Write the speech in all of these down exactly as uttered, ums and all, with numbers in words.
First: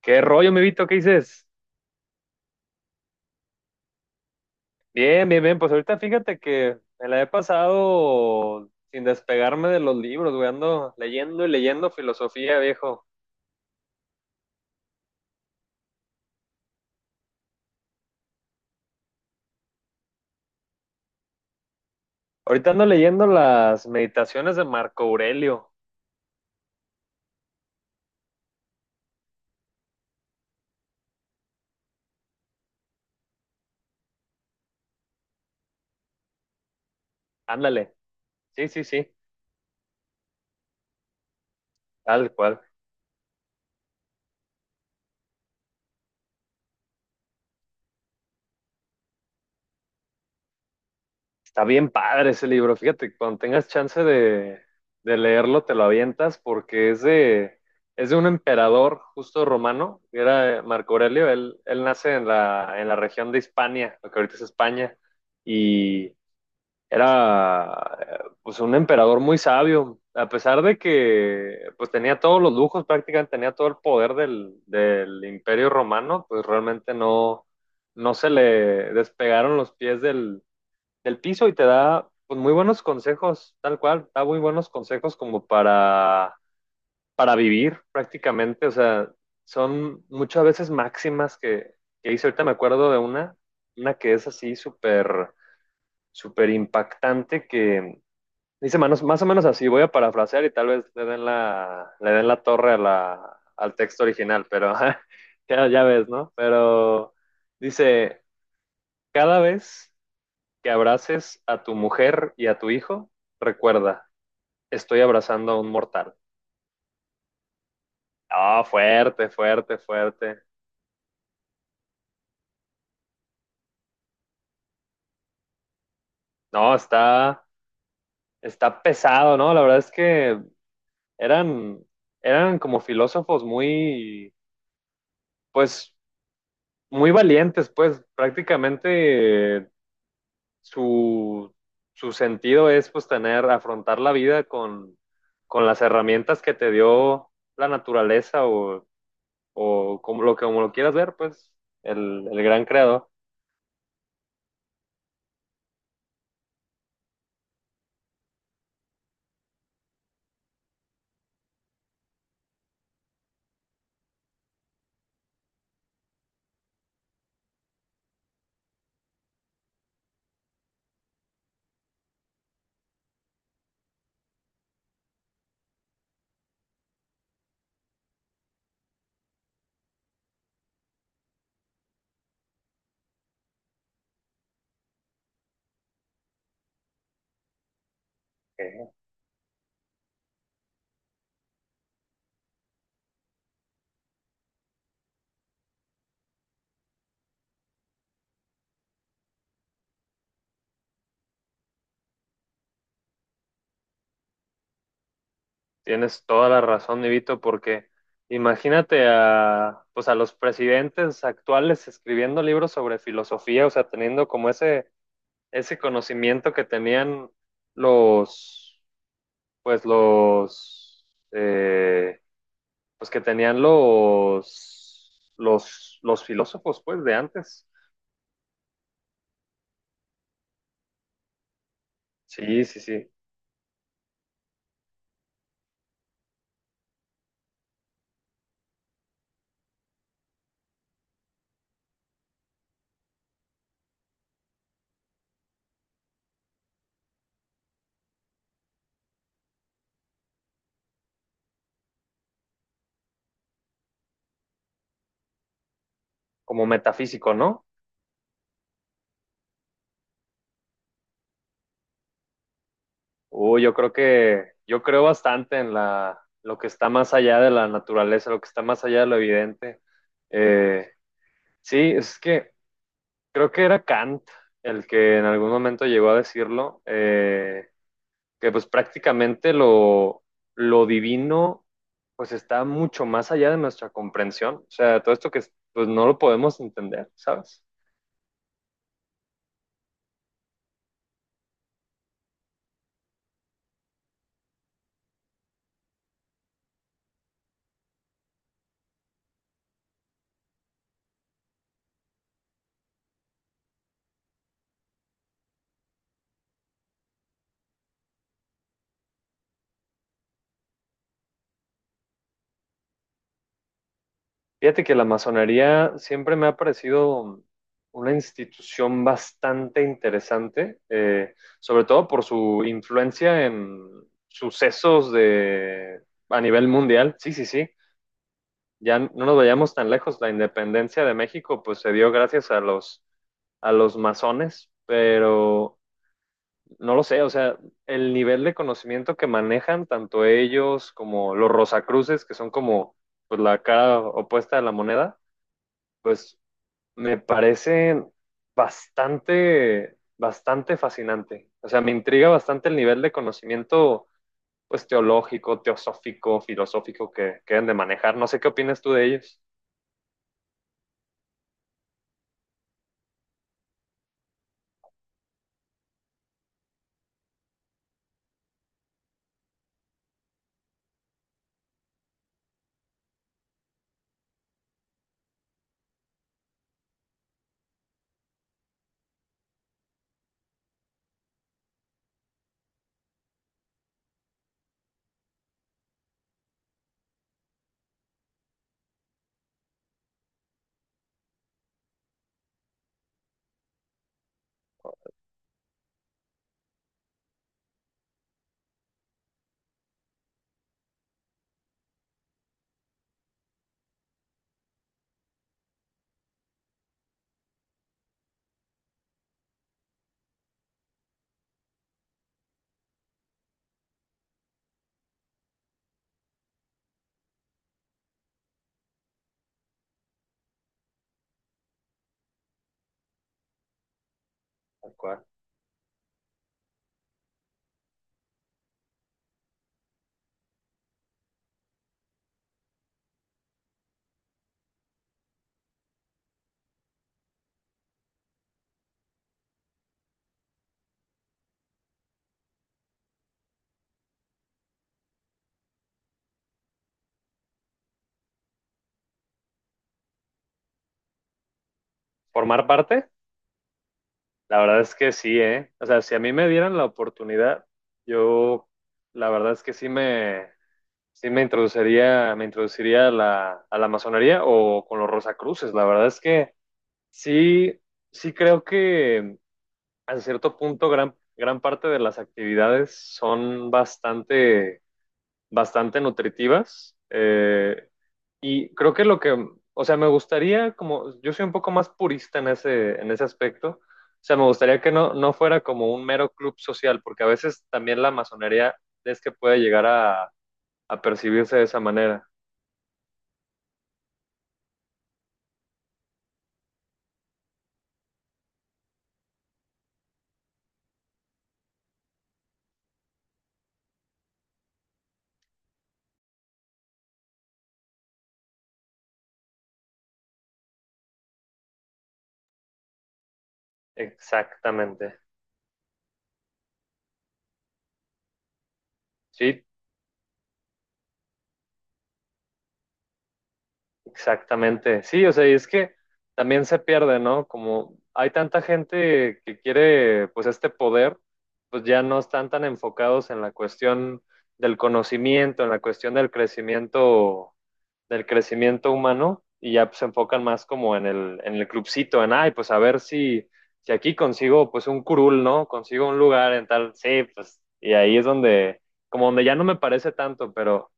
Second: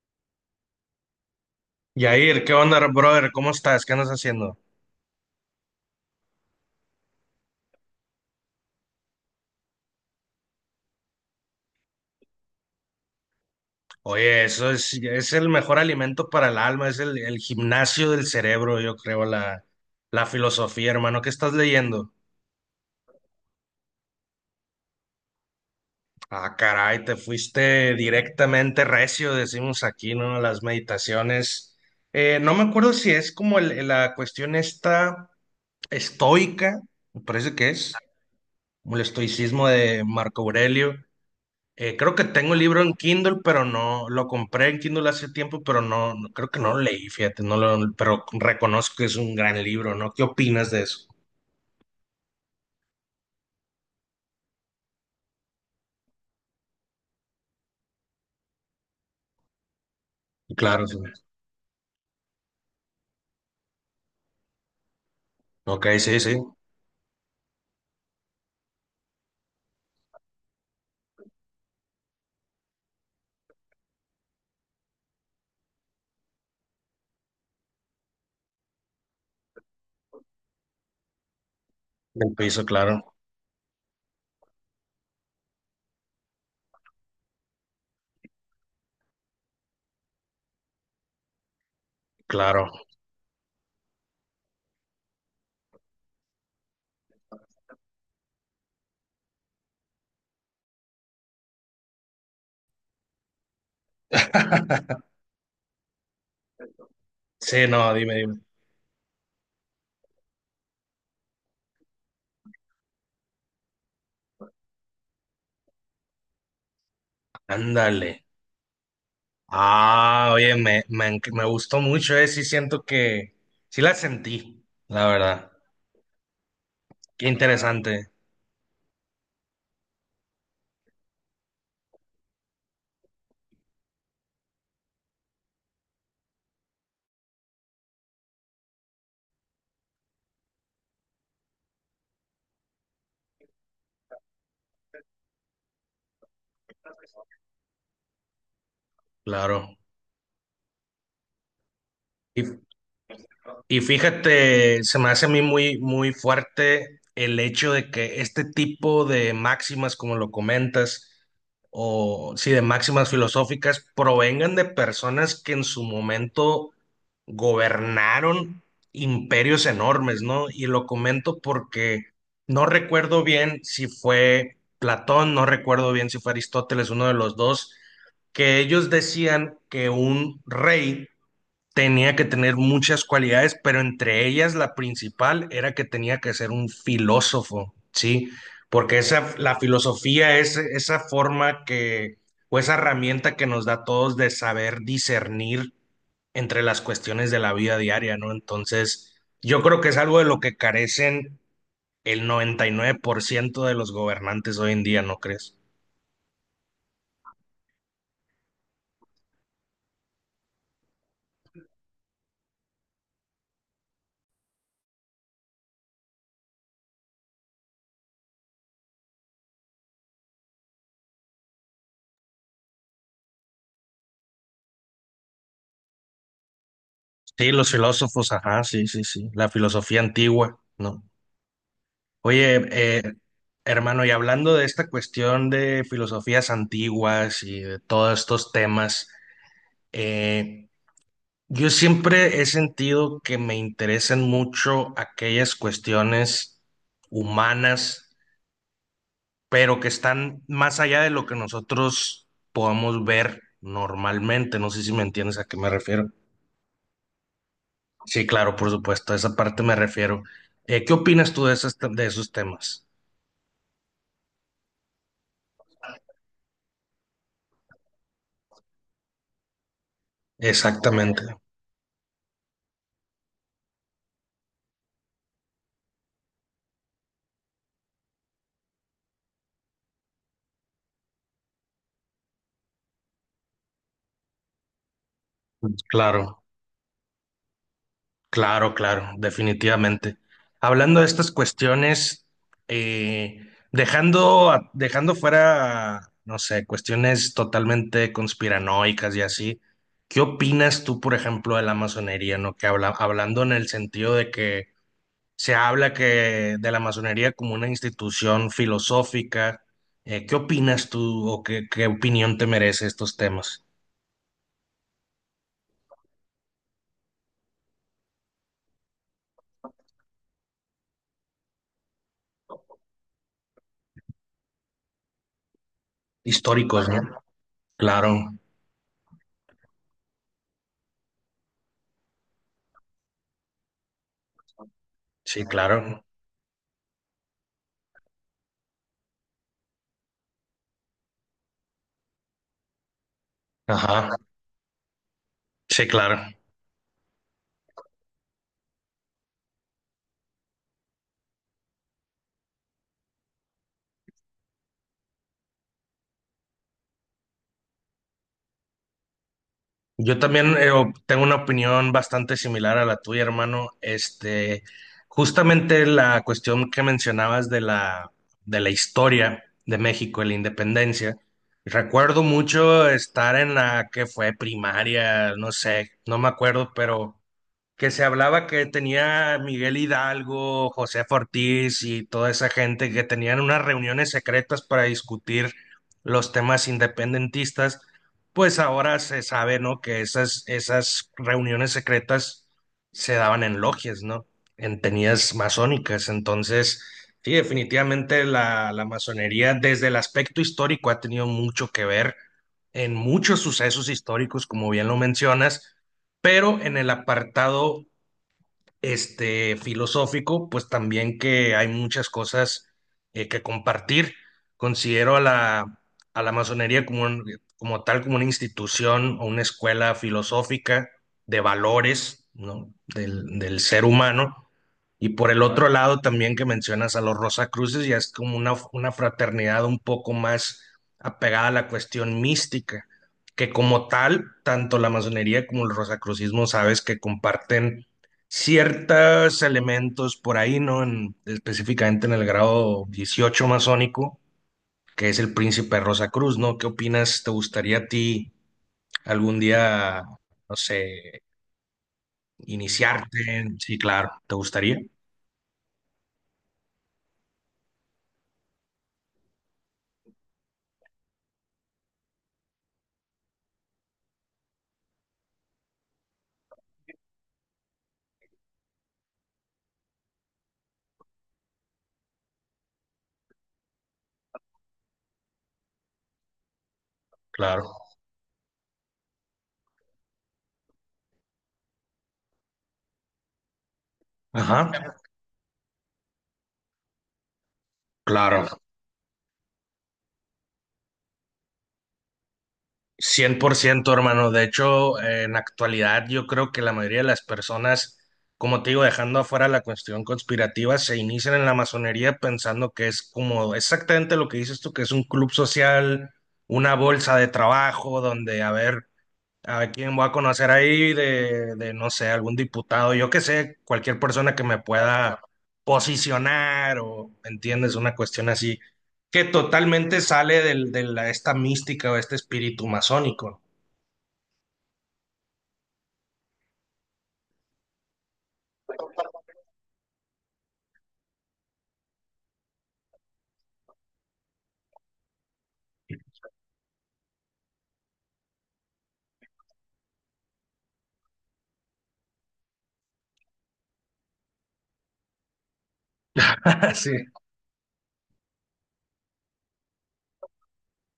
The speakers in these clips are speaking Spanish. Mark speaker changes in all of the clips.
Speaker 1: ¿Qué rollo, mi Vito? ¿Qué dices?
Speaker 2: Yair, ¿qué onda, brother? ¿Cómo estás? ¿Qué andas haciendo?
Speaker 1: Bien, bien, bien. Pues ahorita fíjate que me la he pasado sin despegarme de los libros, güey. Ando leyendo y leyendo filosofía, viejo.
Speaker 2: Oye, eso es, es el mejor alimento para el alma, es el, el gimnasio del cerebro, yo creo, la, la filosofía, hermano. ¿Qué estás leyendo?
Speaker 1: Ahorita ando leyendo las meditaciones de Marco Aurelio.
Speaker 2: Ah, caray, te fuiste directamente recio, decimos aquí, ¿no? Las meditaciones. Eh, no me acuerdo si es como el- la cuestión esta estoica, me parece que
Speaker 1: Ándale.
Speaker 2: es,
Speaker 1: Sí, sí,
Speaker 2: como el
Speaker 1: sí.
Speaker 2: estoicismo de Marco Aurelio. Eh, creo que
Speaker 1: Tal
Speaker 2: tengo el
Speaker 1: cual.
Speaker 2: libro en Kindle, pero no, lo compré en Kindle hace tiempo, pero no, no- creo que no lo leí, fíjate, no lo, pero reconozco que es un gran libro, ¿no? ¿Qué opinas de eso?
Speaker 1: Está bien padre ese libro. Fíjate, cuando tengas chance de, de leerlo, te lo avientas porque es de, es de un emperador justo romano, que era
Speaker 2: Claro,
Speaker 1: Marco
Speaker 2: sí.
Speaker 1: Aurelio. Él, él nace en la, en la región de Hispania, lo que ahorita es España,
Speaker 2: Ok,
Speaker 1: y
Speaker 2: sí, sí,
Speaker 1: era eh, pues un emperador muy sabio. A pesar de que pues tenía todos los lujos, prácticamente tenía todo el poder del, del imperio romano, pues realmente no, no se le despegaron los pies del del piso y te da,
Speaker 2: del
Speaker 1: pues, muy
Speaker 2: piso,
Speaker 1: buenos
Speaker 2: claro,
Speaker 1: consejos, tal cual, da muy buenos consejos como para, para vivir prácticamente, o sea, son muchas veces máximas que, que hice, ahorita me
Speaker 2: claro.
Speaker 1: acuerdo de una, una que es así súper, súper impactante que dice manos, más o menos así, voy a parafrasear y tal vez le den la, le den la torre a la, al texto original, pero ya, ya ves, ¿no? Pero
Speaker 2: Sí, no, dime,
Speaker 1: dice,
Speaker 2: dime.
Speaker 1: cada vez que abraces a tu mujer y a tu hijo, recuerda, estoy abrazando a un mortal.
Speaker 2: Ándale.
Speaker 1: Ah, fuerte, fuerte,
Speaker 2: Ah,
Speaker 1: fuerte.
Speaker 2: oye, me, me, enc- me gustó mucho, eh, sí siento que, sí la sentí, la verdad.
Speaker 1: No,
Speaker 2: Qué
Speaker 1: está,
Speaker 2: interesante.
Speaker 1: está pesado, ¿no? La verdad es que eran, eran como filósofos muy, pues, muy valientes, pues, prácticamente eh, su, su sentido es, pues, tener, afrontar la vida con, con las herramientas que te dio la naturaleza o
Speaker 2: Claro.
Speaker 1: o como lo, como lo quieras ver, pues el, el
Speaker 2: Y,
Speaker 1: gran creador.
Speaker 2: Y fíjate, se me hace a mí muy, muy fuerte el hecho de que este tipo de máximas, como lo comentas, o sí, de máximas filosóficas, provengan de personas que en su momento gobernaron imperios enormes, ¿no? Y lo comento porque no recuerdo bien si fue Platón, no recuerdo bien si fue Aristóteles, uno de los dos, que ellos decían que un rey tenía que tener muchas cualidades, pero entre ellas la principal era que tenía que ser un filósofo, ¿sí?
Speaker 1: Eh,
Speaker 2: Porque esa, la filosofía es esa forma que, o esa herramienta que nos da a todos de saber discernir entre las cuestiones de la vida diaria, ¿no? Entonces, yo creo que es algo de lo que carecen el noventa y nueve por ciento de los gobernantes hoy en día, ¿no crees?
Speaker 1: Tienes toda la razón, Nivito, porque imagínate a, pues a los presidentes actuales escribiendo libros sobre filosofía, o sea, teniendo como ese, ese conocimiento que tenían los, pues los, eh, pues que tenían los, los, los filósofos, pues, de
Speaker 2: Sí,
Speaker 1: antes.
Speaker 2: los filósofos, ajá, sí, sí, sí, la filosofía antigua, ¿no? Oye,
Speaker 1: Sí, sí,
Speaker 2: eh,
Speaker 1: sí,
Speaker 2: hermano, y hablando de esta cuestión de filosofías antiguas y de todos estos temas, eh, yo siempre he sentido que me interesan mucho aquellas cuestiones humanas, pero que están más allá de lo que nosotros podemos ver normalmente. No sé si me entiendes a qué me refiero.
Speaker 1: como metafísico, ¿no?
Speaker 2: Sí, claro, por supuesto, a esa parte me refiero. Eh, ¿qué opinas tú de esas- de esos temas?
Speaker 1: Uh, yo creo que, yo creo bastante en la, lo que está más allá de la naturaleza, lo que está más allá de lo evidente. Eh,
Speaker 2: Exactamente,
Speaker 1: sí, es que creo que era Kant el que en algún momento llegó a decirlo, eh, que pues prácticamente lo, lo divino pues está mucho más allá de nuestra comprensión. O sea, todo esto que pues no lo
Speaker 2: claro.
Speaker 1: podemos entender, ¿sabes?
Speaker 2: Claro, claro, definitivamente. Hablando de estas cuestiones, eh, dejando, a- dejando fuera, no sé, cuestiones totalmente conspiranoicas y así, ¿qué opinas tú, por ejemplo, de la masonería, no? Que habla, hablando en el sentido de que se habla que de la masonería como una institución filosófica, eh, ¿qué opinas tú o qué, qué opinión te merece estos temas
Speaker 1: Fíjate que la masonería siempre me ha parecido una institución bastante interesante, eh, sobre todo por su influencia en sucesos de, a nivel
Speaker 2: históricos,
Speaker 1: mundial.
Speaker 2: no?
Speaker 1: Sí, sí, sí.
Speaker 2: Claro,
Speaker 1: Ya no nos vayamos tan lejos. La independencia de México, pues, se dio gracias a los, a los masones,
Speaker 2: sí,
Speaker 1: pero
Speaker 2: claro.
Speaker 1: no lo sé. O sea, el nivel de conocimiento que manejan tanto ellos como los Rosacruces, que son como, pues, la cara
Speaker 2: Ajá,
Speaker 1: opuesta de la moneda,
Speaker 2: sí, claro.
Speaker 1: pues me parece bastante, bastante fascinante. O sea, me intriga bastante el nivel de conocimiento, pues, teológico, teosófico, filosófico que, que deben de manejar. No sé qué opinas tú de ellos.
Speaker 2: Yo también eh, op- tengo una opinión bastante similar a la tuya, hermano. Este, justamente la cuestión que mencionabas de la, de la, historia de México, de la independencia. Recuerdo mucho estar en la que fue primaria, no sé, no me acuerdo, pero que se hablaba que tenía Miguel Hidalgo, José Ortiz y toda esa gente que tenían unas reuniones secretas para discutir los temas independentistas, pues ahora se sabe, ¿no? Que esas, esas reuniones secretas se daban en logias, ¿no? En tenías masónicas. Entonces, sí, definitivamente la, la, masonería desde el aspecto histórico ha tenido mucho que ver en muchos sucesos históricos, como bien lo mencionas, pero en el apartado este, filosófico, pues también que hay muchas cosas eh, que compartir. Considero a la, a la masonería como, un- como tal, como una institución o una escuela filosófica de valores, ¿no? Del, del ser humano.
Speaker 1: Tal
Speaker 2: Y
Speaker 1: cual.
Speaker 2: por el otro lado también que mencionas a los Rosacruces, ya es como una, una fraternidad un poco más apegada a la cuestión mística, que como tal, tanto la masonería como el rosacrucismo, sabes que comparten ciertos elementos por ahí, ¿no? En- específicamente en el grado dieciocho masónico, que es el Príncipe rosa cruz, ¿no? ¿Qué opinas? ¿Te gustaría a ti algún día, no sé,
Speaker 1: ¿Formar parte?
Speaker 2: iniciarte? Sí, claro, ¿te
Speaker 1: La
Speaker 2: gustaría?
Speaker 1: verdad es que sí, ¿eh? O sea, si a mí me dieran la oportunidad, yo, la verdad es que sí me, sí me introduciría, me introduciría a la, a la masonería o con los Rosacruces. La verdad es que sí, sí creo que a cierto punto, gran, gran parte de las actividades son bastante, bastante nutritivas.
Speaker 2: Claro.
Speaker 1: Eh, y creo que lo que, o sea, me gustaría, como yo soy un poco más purista en ese, en ese aspecto, o sea, me
Speaker 2: Ajá,
Speaker 1: gustaría que no, no fuera como un mero club social, porque a veces también la
Speaker 2: claro.
Speaker 1: masonería es que puede llegar a, a percibirse de esa manera.
Speaker 2: Cien por ciento, hermano. De hecho, eh, en actualidad yo creo que la mayoría de las personas, como te digo, dejando afuera la cuestión conspirativa, se inician en la masonería pensando que es como exactamente lo que dices tú, que es un club social, una bolsa de trabajo donde, a ver, a quien voy a conocer ahí de, de, no sé, algún diputado, yo que sé, cualquier persona que me
Speaker 1: Exactamente.
Speaker 2: pueda posicionar o, ¿entiendes? Una cuestión así, que
Speaker 1: Sí,
Speaker 2: totalmente sale del, de la, esta mística o este espíritu masónico.
Speaker 1: exactamente, sí, o sea, y es que también se pierde, ¿no? Como hay tanta gente que quiere, pues, este poder, pues ya no están tan enfocados en la cuestión del conocimiento, en la cuestión del crecimiento, del crecimiento humano, y ya pues, se enfocan más como en el, en el clubcito, en, ay, pues a ver si, si aquí consigo, pues, un curul, ¿no? Consigo un lugar en tal,
Speaker 2: Sí.
Speaker 1: sí, pues, y ahí es donde, como donde ya no me parece tanto, pero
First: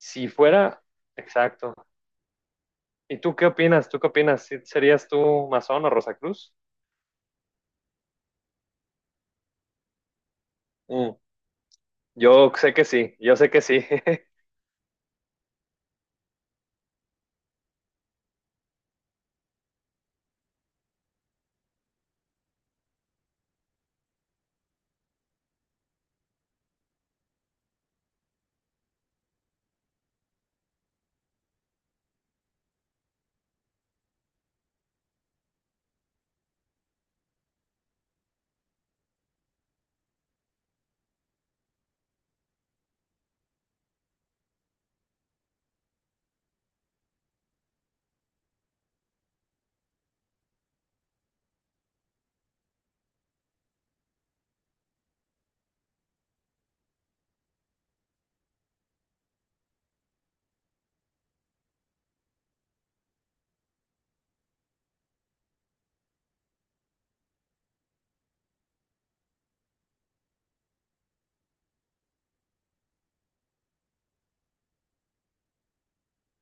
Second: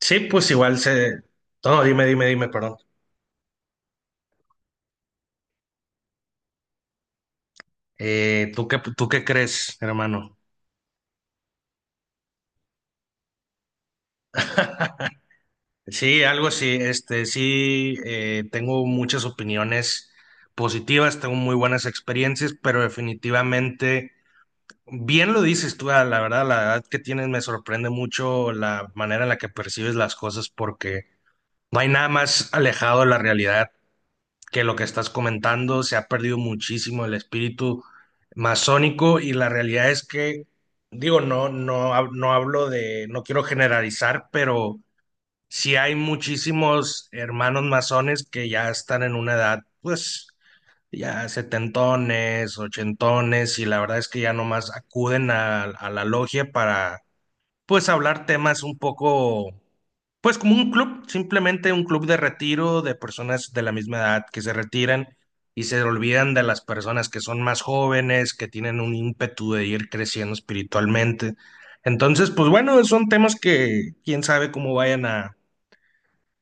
Speaker 2: Sí, pues igual
Speaker 1: fuera,
Speaker 2: se.
Speaker 1: exacto.
Speaker 2: No, dime, dime, dime, perdón.
Speaker 1: ¿Y tú qué opinas? ¿Tú qué opinas? ¿Sí- ¿Serías tú masón o Rosacruz?
Speaker 2: Eh, ¿tú qué, tú qué crees, hermano?
Speaker 1: Mm, yo sé que sí, yo sé que sí.
Speaker 2: Sí, algo así, este, sí, eh, tengo muchas opiniones positivas, tengo muy buenas experiencias, pero definitivamente. Bien lo dices tú, ah, la verdad, la edad que tienes me sorprende mucho la manera en la que percibes las cosas porque no hay nada más alejado de la realidad que lo que estás comentando. Se ha perdido muchísimo el espíritu masónico y la realidad es que, digo, no, no, hab- no hablo de, no quiero generalizar, pero sí hay muchísimos hermanos masones que ya están en una edad, pues ya setentones, ochentones, y la verdad es que ya nomás acuden a, a, la logia para, pues, hablar temas un poco, pues, como un club, simplemente un club de retiro de personas de la misma edad que se retiran y se olvidan de las personas que son más jóvenes, que tienen un ímpetu de ir creciendo espiritualmente. Entonces, pues bueno, son temas que quién sabe cómo vayan a,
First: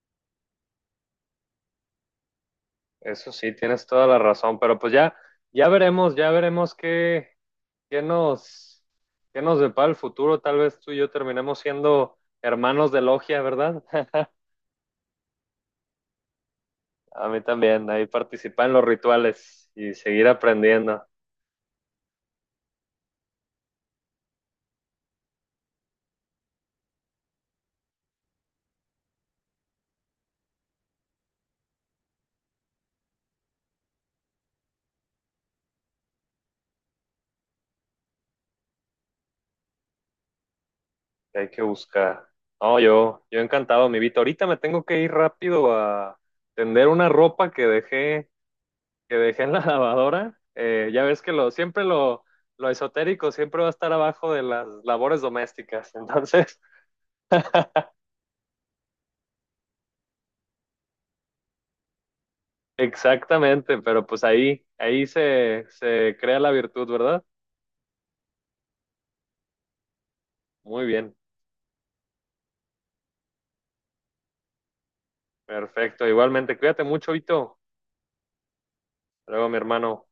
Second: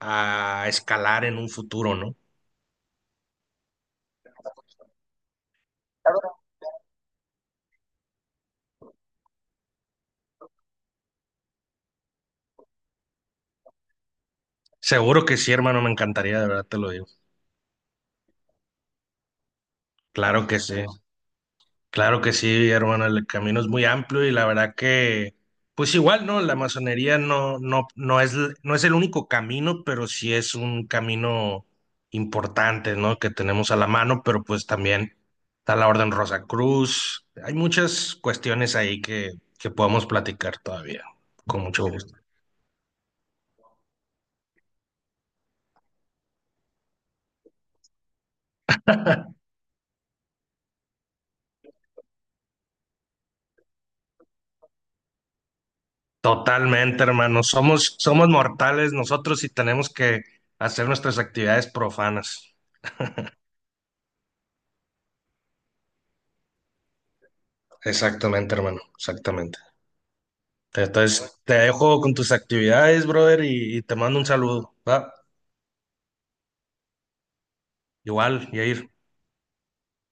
Speaker 2: a escalar en un futuro, ¿no?
Speaker 1: Eso sí, tienes toda la razón, pero pues ya, ya veremos, ya veremos qué, qué nos, qué nos depara el futuro. Tal vez tú y yo terminemos siendo hermanos de logia, ¿verdad?
Speaker 2: Seguro que sí, hermano, me encantaría, de verdad te lo digo.
Speaker 1: A mí también, ahí participar en los rituales y seguir
Speaker 2: Claro que sí,
Speaker 1: aprendiendo,
Speaker 2: claro que sí, hermano, el camino es muy amplio y la verdad que, pues igual, ¿no? La masonería no, no, no es, no es el único camino, pero sí es un camino importante, ¿no? Que tenemos a la mano, pero pues también está la Orden Rosacruz. Hay muchas cuestiones ahí que, que, podemos platicar todavía,
Speaker 1: que hay que
Speaker 2: con mucho gusto.
Speaker 1: buscar. No, yo, yo encantado, mi Vito. Ahorita me tengo que ir rápido a tender una ropa que dejé que dejé en la lavadora. Eh, ya ves que lo, siempre lo, lo esotérico siempre va a estar abajo de las labores domésticas. Entonces,
Speaker 2: Totalmente, hermano, somos, somos mortales nosotros y tenemos que hacer nuestras actividades profanas.
Speaker 1: exactamente, pero pues ahí, ahí se, se crea la virtud, ¿verdad?
Speaker 2: Exactamente, hermano, exactamente. Te-
Speaker 1: Muy bien,
Speaker 2: Entonces, te dejo con tus actividades, brother, y, y te mando un saludo, ¿va?
Speaker 1: perfecto. Igualmente, cuídate mucho, Vito.
Speaker 2: Igual, Yair.
Speaker 1: Hasta luego, mi hermano.